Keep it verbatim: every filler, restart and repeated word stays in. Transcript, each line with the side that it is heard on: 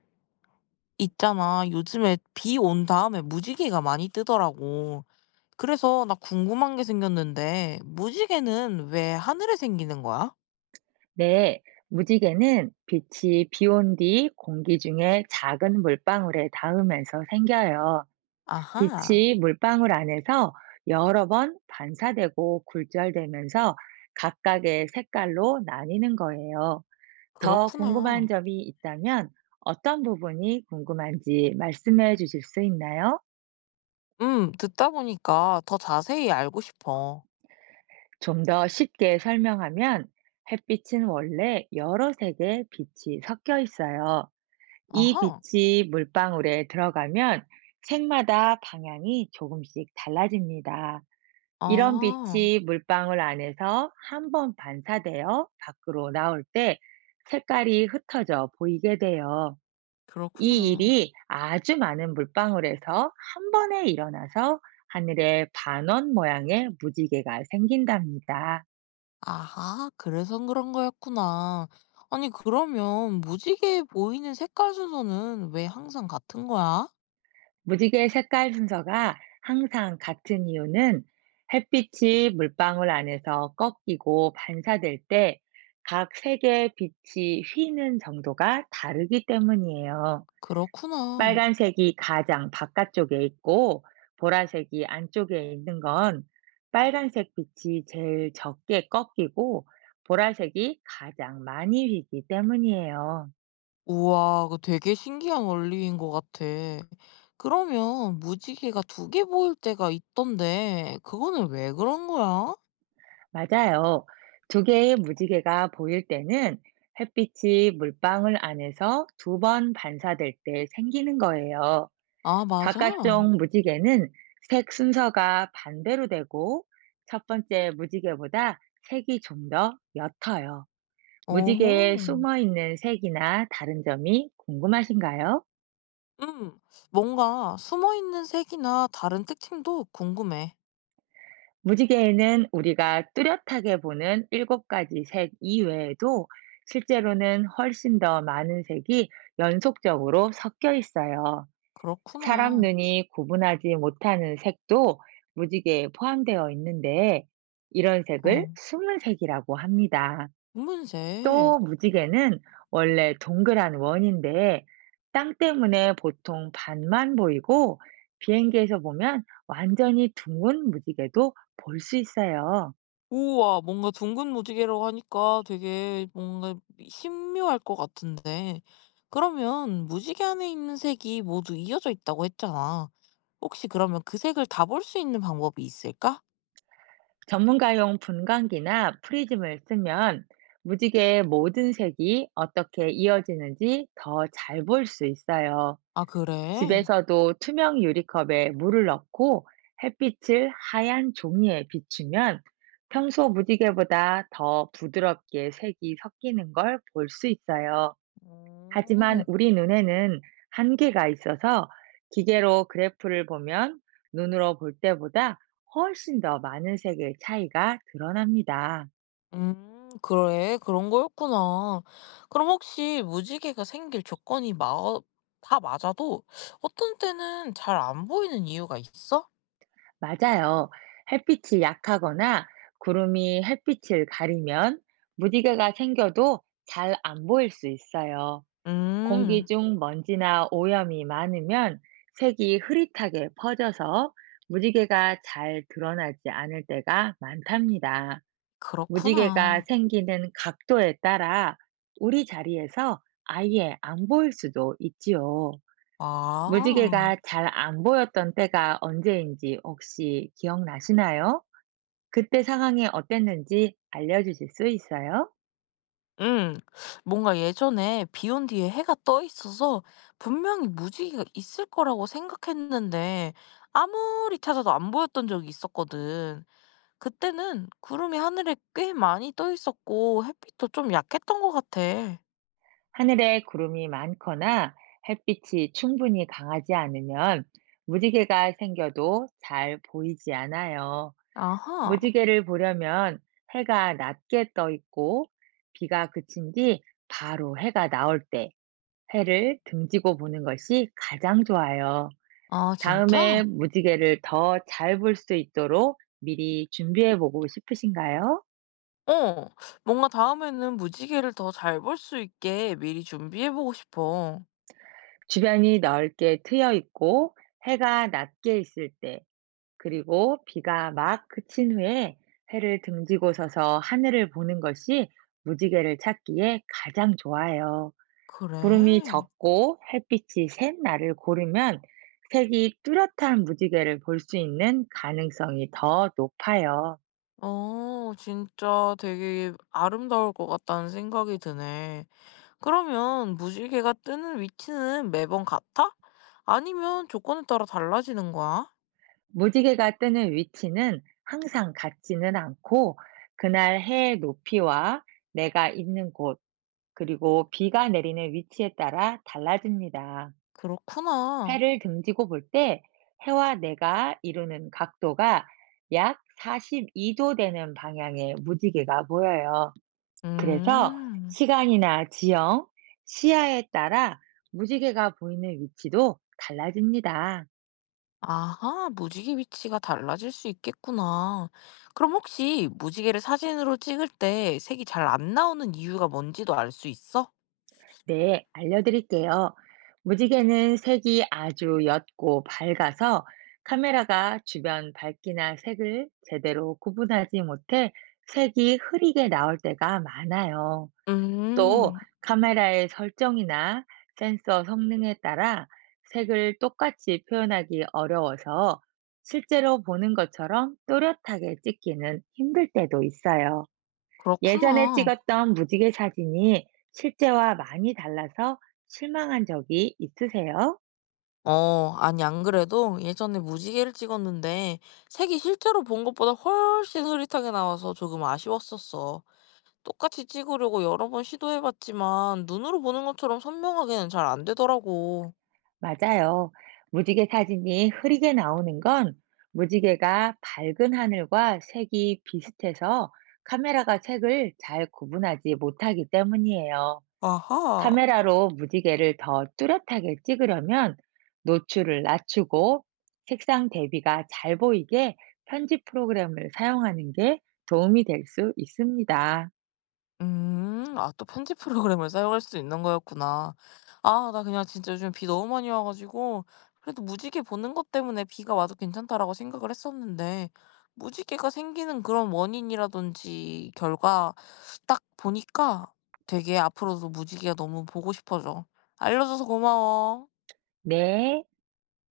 left: 있잖아. 요즘에 비 온 다음에 무지개가 많이 뜨더라고. 그래서 나 궁금한 게 생겼는데, 무지개는 왜 하늘에 생기는 거야?
right: 네, 무지개는 빛이 비온 뒤 공기 중에 작은 물방울에 닿으면서 생겨요.
left: 아하,
right: 빛이 물방울 안에서 여러 번 반사되고 굴절되면서 각각의 색깔로 나뉘는 거예요. 더 궁금한
left: 그렇구나.
right: 점이 있다면 어떤 부분이 궁금한지 말씀해 주실 수 있나요?
left: 음, 듣다 보니까 더 자세히 알고 싶어.
right: 좀 더 쉽게 설명하면 햇빛은 원래 여러 색의 빛이 섞여 있어요. 이
left: 아하,
right: 빛이 물방울에 들어가면 색마다 방향이 조금씩 달라집니다. 이런
left: 아,
right: 빛이 물방울 안에서 한 번 반사되어 밖으로 나올 때 색깔이 흩어져 보이게 돼요. 이
left: 그렇구나.
right: 일이 아주 많은 물방울에서 한 번에 일어나서 하늘에 반원 모양의 무지개가 생긴답니다.
left: 아하, 그래서 그런 거였구나. 아니, 그러면 무지개 보이는 색깔 순서는 왜 항상 같은 거야?
right: 무지개 색깔 순서가 항상 같은 이유는 햇빛이 물방울 안에서 꺾이고 반사될 때 각 색의 빛이 휘는 정도가 다르기 때문이에요.
left: 그렇구나.
right: 빨간색이 가장 바깥쪽에 있고 보라색이 안쪽에 있는 건 빨간색 빛이 제일 적게 꺾이고 보라색이 가장 많이 휘기 때문이에요.
left: 우와, 그 되게 신기한 원리인 것 같아. 그러면 무지개가 두 개 보일 때가 있던데 그거는 왜 그런 거야?
right: 맞아요. 두 개의 무지개가 보일 때는 햇빛이 물방울 안에서 두 번 반사될 때 생기는 거예요.
left: 아, 맞아?
right: 바깥쪽 무지개는 색 순서가 반대로 되고 첫 번째 무지개보다 색이 좀 더 옅어요.
left: 어허.
right: 무지개에 숨어 있는 색이나 다른 점이 궁금하신가요?
left: 음. 뭔가 숨어 있는 색이나 다른 특징도 궁금해.
right: 무지개에는 우리가 뚜렷하게 보는 일곱 가지 색 이외에도 실제로는 훨씬 더 많은 색이 연속적으로 섞여 있어요. 사람
left: 그렇구나.
right: 눈이 구분하지 못하는 색도 무지개에 포함되어 있는데 이런 색을
left: 어.
right: 숨은 색이라고 합니다. 또
left: 검은색.
right: 무지개는 원래 동그란 원인데 땅 때문에 보통 반만 보이고 비행기에서 보면 완전히 둥근 무지개도 볼 수 있어요.
left: 우와, 뭔가 둥근 무지개라고 하니까 되게 뭔가 신묘할 것 같은데, 그러면 무지개 안에 있는 색이 모두 이어져 있다고 했잖아. 혹시 그러면 그 색을 다 볼 수 있는 방법이 있을까?
right: 전문가용 분광기나 프리즘을 쓰면 무지개의 모든 색이 어떻게 이어지는지 더 잘 볼 수 있어요.
left: 아, 그래?
right: 집에서도 투명 유리컵에 물을 넣고 햇빛을 하얀 종이에 비추면 평소 무지개보다 더 부드럽게 색이 섞이는 걸 볼 수 있어요. 하지만
left: 음,
right: 우리 눈에는 한계가 있어서 기계로 그래프를 보면 눈으로 볼 때보다 훨씬 더 많은 색의 차이가 드러납니다.
left: 음, 그래. 그런 거였구나. 그럼 혹시 무지개가 생길 조건이 마, 다 맞아도 어떤 때는 잘 안 보이는 이유가 있어?
right: 맞아요. 햇빛이 약하거나 구름이 햇빛을 가리면 무지개가 생겨도 잘 안 보일 수 있어요. 공기
left: 음,
right: 중 먼지나 오염이 많으면 색이 흐릿하게 퍼져서 무지개가 잘 드러나지 않을 때가 많답니다. 무지개가
left: 그렇구나.
right: 생기는 각도에 따라 우리 자리에서 아예 안 보일 수도 있지요.
left: 아.
right: 무지개가 잘 안 보였던 때가 언제인지 혹시 기억나시나요? 그때 상황이 어땠는지 알려주실 수 있어요?
left: 응. 뭔가 예전에 비 온 뒤에 해가 떠 있어서 분명히 무지개가 있을 거라고 생각했는데 아무리 찾아도 안 보였던 적이 있었거든. 그때는 구름이 하늘에 꽤 많이 떠 있었고 햇빛도 좀 약했던 것 같아.
right: 하늘에 구름이 많거나 햇빛이 충분히 강하지 않으면 무지개가 생겨도 잘 보이지 않아요.
left: 아하.
right: 무지개를 보려면 해가 낮게 떠 있고 비가 그친 뒤 바로 해가 나올 때 해를 등지고 보는 것이 가장 좋아요.
left: 아,
right: 다음에
left: 진짜?
right: 무지개를 더 잘 볼 수 있도록 미리 준비해 보고 싶으신가요?
left: 어. 뭔가 다음에는 무지개를 더 잘 볼 수 있게 미리 준비해보고 싶어.
right: 주변이 넓게 트여 있고 해가 낮게 있을 때, 그리고 비가 막 그친 후에 해를 등지고 서서 하늘을 보는 것이 무지개를 찾기에 가장 좋아요. 구름이
left: 그래?
right: 적고 햇빛이 센 날을 고르면 색이 뚜렷한 무지개를 볼 수 있는 가능성이 더 높아요.
left: 어, 진짜 되게 아름다울 것 같다는 생각이 드네. 그러면 무지개가 뜨는 위치는 매번 같아? 아니면 조건에 따라 달라지는 거야?
right: 무지개가 뜨는 위치는 항상 같지는 않고, 그날 해의 높이와 내가 있는 곳, 그리고 비가 내리는 위치에 따라 달라집니다.
left: 그렇구나.
right: 해를 등지고 볼 때, 해와 내가 이루는 각도가 약 사십이 도 되는 방향의 무지개가 보여요. 그래서
left: 음,
right: 시간이나 지형, 시야에 따라 무지개가 보이는 위치도 달라집니다.
left: 아하, 무지개 위치가 달라질 수 있겠구나. 그럼 혹시 무지개를 사진으로 찍을 때 색이 잘 안 나오는 이유가 뭔지도 알 수 있어?
right: 네, 알려드릴게요. 무지개는 색이 아주 옅고 밝아서 카메라가 주변 밝기나 색을 제대로 구분하지 못해 색이 흐리게 나올 때가 많아요. 음, 또
left: 음,
right: 카메라의 설정이나 센서 성능에 따라 색을 똑같이 표현하기 어려워서 실제로 보는 것처럼 또렷하게 찍기는 힘들 때도 있어요. 예전에
left: 그렇구나.
right: 찍었던 무지개 사진이 실제와 많이 달라서 실망한 적이 있으세요?
left: 어, 아니, 안 그래도 예전에 무지개를 찍었는데 색이 실제로 본 것보다 훨씬 흐릿하게 나와서 조금 아쉬웠었어. 똑같이 찍으려고 여러 번 시도해봤지만 눈으로 보는 것처럼 선명하게는 잘 안 되더라고.
right: 맞아요. 무지개 사진이 흐리게 나오는 건 무지개가 밝은 하늘과 색이 비슷해서 카메라가 색을 잘 구분하지 못하기 때문이에요.
left: 아하.
right: 카메라로 무지개를 더 뚜렷하게 찍으려면 노출을 낮추고 색상 대비가 잘 보이게 편집 프로그램을 사용하는 게 도움이 될 수 있습니다.
left: 음, 아, 또 편집 프로그램을 사용할 수 있는 거였구나. 아, 나 그냥 진짜 요즘 비 너무 많이 와가지고, 그래도 무지개 보는 것 때문에 비가 와도 괜찮다라고 생각을 했었는데, 무지개가 생기는 그런 원인이라든지 결과 딱 보니까 되게 앞으로도 무지개가 너무 보고 싶어져. 알려줘서 고마워.
right: 네.